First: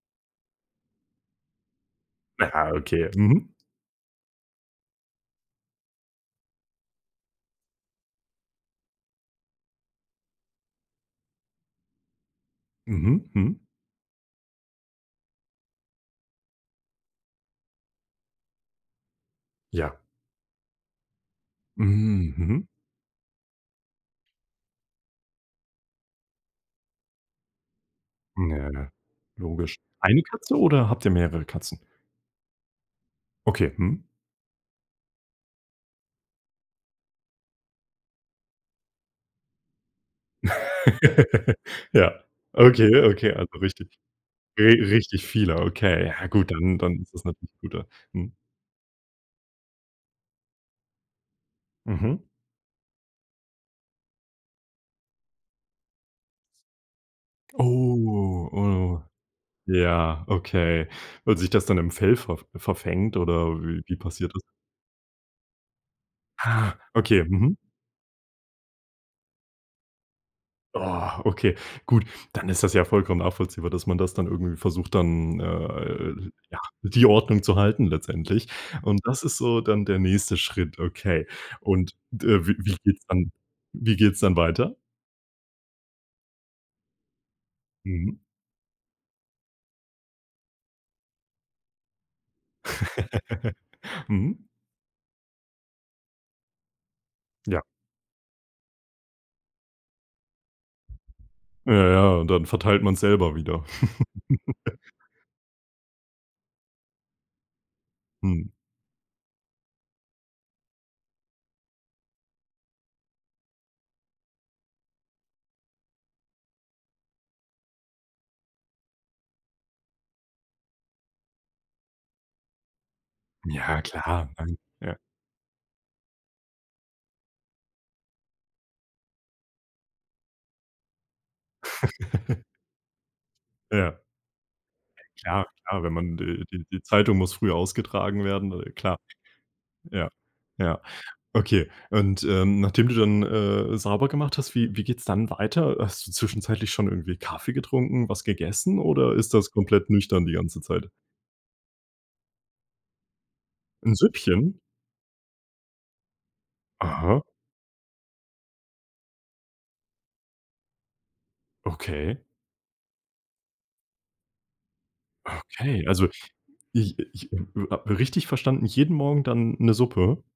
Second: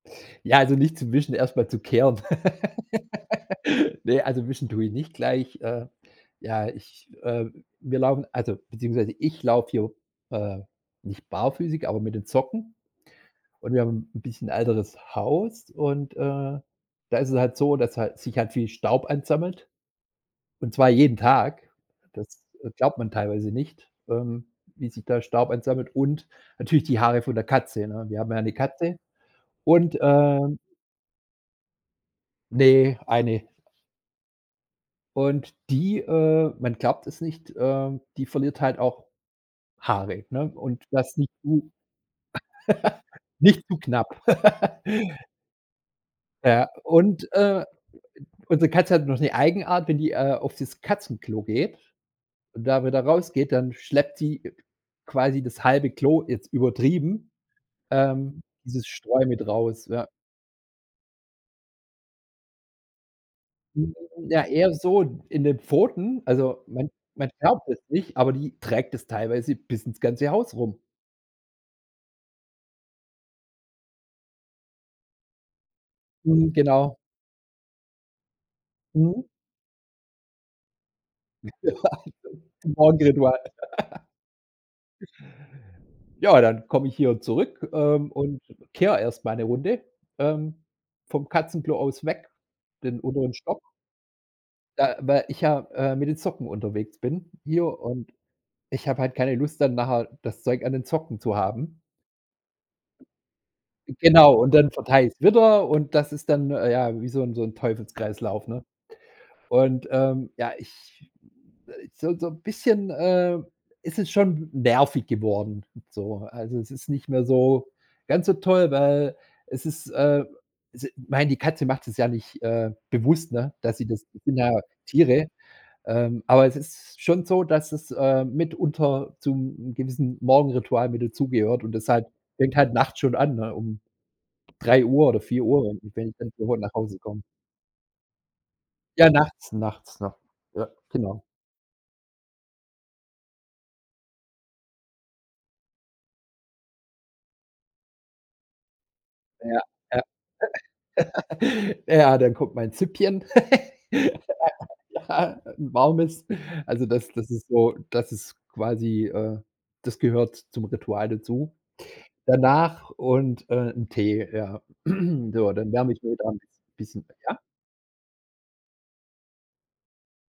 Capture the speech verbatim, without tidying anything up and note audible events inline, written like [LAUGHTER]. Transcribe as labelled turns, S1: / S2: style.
S1: Ja, also nicht zum Wischen, erst mal zu kehren.
S2: Ja, okay. Mhm.
S1: [LAUGHS] Ne, also Wischen tue ich nicht gleich. Äh, ja, ich äh, wir laufen also, beziehungsweise ich laufe hier, äh, nicht barfüßig, aber mit den Socken.
S2: Mhm. Mhm.
S1: Und wir haben 'n bisschen älteres Haus. Und, äh, da ist es halt so, dass hal sich halt viel Staub ansammelt.
S2: Ja.
S1: Und zwar jeden Tag. Das,
S2: Mhm. Mhm.
S1: äh, glaubt man teilweise nicht, ähm, wie sich da Staub ansammelt. Und natürlich die Haare von der Katze, ne? Wir haben ja 'ne
S2: Na.
S1: Katze
S2: Logisch.
S1: und
S2: eine Katze
S1: ähm
S2: oder habt ihr mehrere Katzen?
S1: Ne, eine.
S2: Okay. Mhm.
S1: Und die, äh, man glaubt es nicht äh, die verliert halt auch Haare, ne? Und das nicht
S2: [LAUGHS]
S1: zu
S2: Ja, okay, okay,
S1: [LAUGHS]
S2: also
S1: nicht zu
S2: richtig.
S1: knapp.
S2: Ri
S1: [LAUGHS]
S2: richtig viele, okay. Ja gut,
S1: Ja,
S2: dann dann ist das
S1: und,
S2: natürlich
S1: äh,
S2: gut da Mhm.
S1: unsere Katze hat noch 'ne Eigenart, wenn die, äh, auf das Katzenklo geht
S2: Mhm.
S1: und da wieder rausgeht, dann schleppt sie quasi das halbe Klo, jetzt übertrieben ähm,
S2: Oh.
S1: dieses
S2: Oh,
S1: Streu mit raus, ja.
S2: ja, okay. Weil sich das dann im Fell verf verfängt oder wie
S1: Hm,
S2: wie passiert das?
S1: ja eher so in in den Pfoten, also,
S2: Ah.
S1: man
S2: Okay.
S1: man
S2: Mhm.
S1: glaubt es nicht, aber die trägt das teilweise bis ins ganze Haus rum.
S2: [GROANS] .Okay, gut. Dann ist das ja vollkommen nachvollziehbar, dass man das dann irgendwie versucht, dann, äh
S1: Mhm.
S2: ja,
S1: Genau.
S2: die Ordnung zu halten letztendlich. Und
S1: Mhm.
S2: das ist so dann der nächste Schritt. Okay. Und d wie
S1: [LAUGHS] Zum
S2: wie geht's dann
S1: Morgenritual.
S2: wie
S1: [LAUGHS]
S2: geht's dann dann weiter?
S1: Ja, dann komme ich hier zurück, ähm,
S2: Mhm.
S1: und kehre erst mal 'ne Runde, ähm, vom Katzenklo aus weg, den unteren
S2: [LAUGHS]
S1: Stock.
S2: Mhm.
S1: ich ja, äh, mit den Socken unterwegs bin
S2: Ja.
S1: hier, und ich habe halt keine Lust dann nachher das Zeug an den Socken zu
S2: Äh,
S1: haben.
S2: ja, und dann verteilt man's selber wieder.
S1: Genau und dann
S2: [LAUGHS]
S1: verteile ich's wieder, und das ist dann ja wie so 'n so 'n Teufelskreislauf,
S2: Mhm.
S1: ne? Und, ähm, ja, ich so so 'n bisschen, ähm, ist es schon nervig geworden, so. Also, es ist nicht mehr so ganz so toll, weil, es ist, äh, s ich mein, die Katze macht es ja nicht, äh, bewusst, ne, dass
S2: Ja,
S1: sie das das
S2: klar.
S1: sind ja
S2: [UNINTELLIGIBLE] Ja.
S1: Tiere. Ähm, aber es ist schon so, dass es, äh, mitunter zum gewissen Morgenritual mit dazugehört. Und das halt
S2: [LAUGHS]
S1: fängt halt nachts schon an, ne, um
S2: Ja.
S1: drei Uhr oder vier
S2: Ja,
S1: Uhr,
S2: klar, wenn
S1: wenn
S2: man de
S1: [UNINTELLIGIBLE]
S2: die
S1: nach
S2: die
S1: Hause
S2: Zeitung
S1: kommt.
S2: muss früh ausgetragen werden, äh, klar.
S1: Ja, nachts nachts
S2: Ja,
S1: noch. Ja,
S2: ja.
S1: genau.
S2: Okay. Und, äh, nachdem du dann, äh, sauber gemacht hast, wie wie geht's dann weiter? Hast du zwischenzeitlich schon irgendwie Kaffee getrunken, was gegessen oder ist das
S1: Ja,
S2: komplett
S1: ja.
S2: nüchtern die ganze Zeit?
S1: [LAUGHS] Ja, dann kommt mein Süppchen.
S2: 'N
S1: [LAUGHS]
S2: Süppchen?
S1: Ja, 'n warmes. Also das
S2: Aha.
S1: das ist so das ist quasi, äh das gehört zum Ritual dazu.
S2: Okay.
S1: Danach und, äh, 'n Tee, ja. [CLEARS THROAT] So, dann
S2: Okay,
S1: wärme ich
S2: also
S1: mir da 'n bis
S2: ich
S1: bisschen
S2: ich
S1: Ja?
S2: [UNINTELLIGIBLE] richtig verstanden, jeden Morgen dann 'ne Suppe?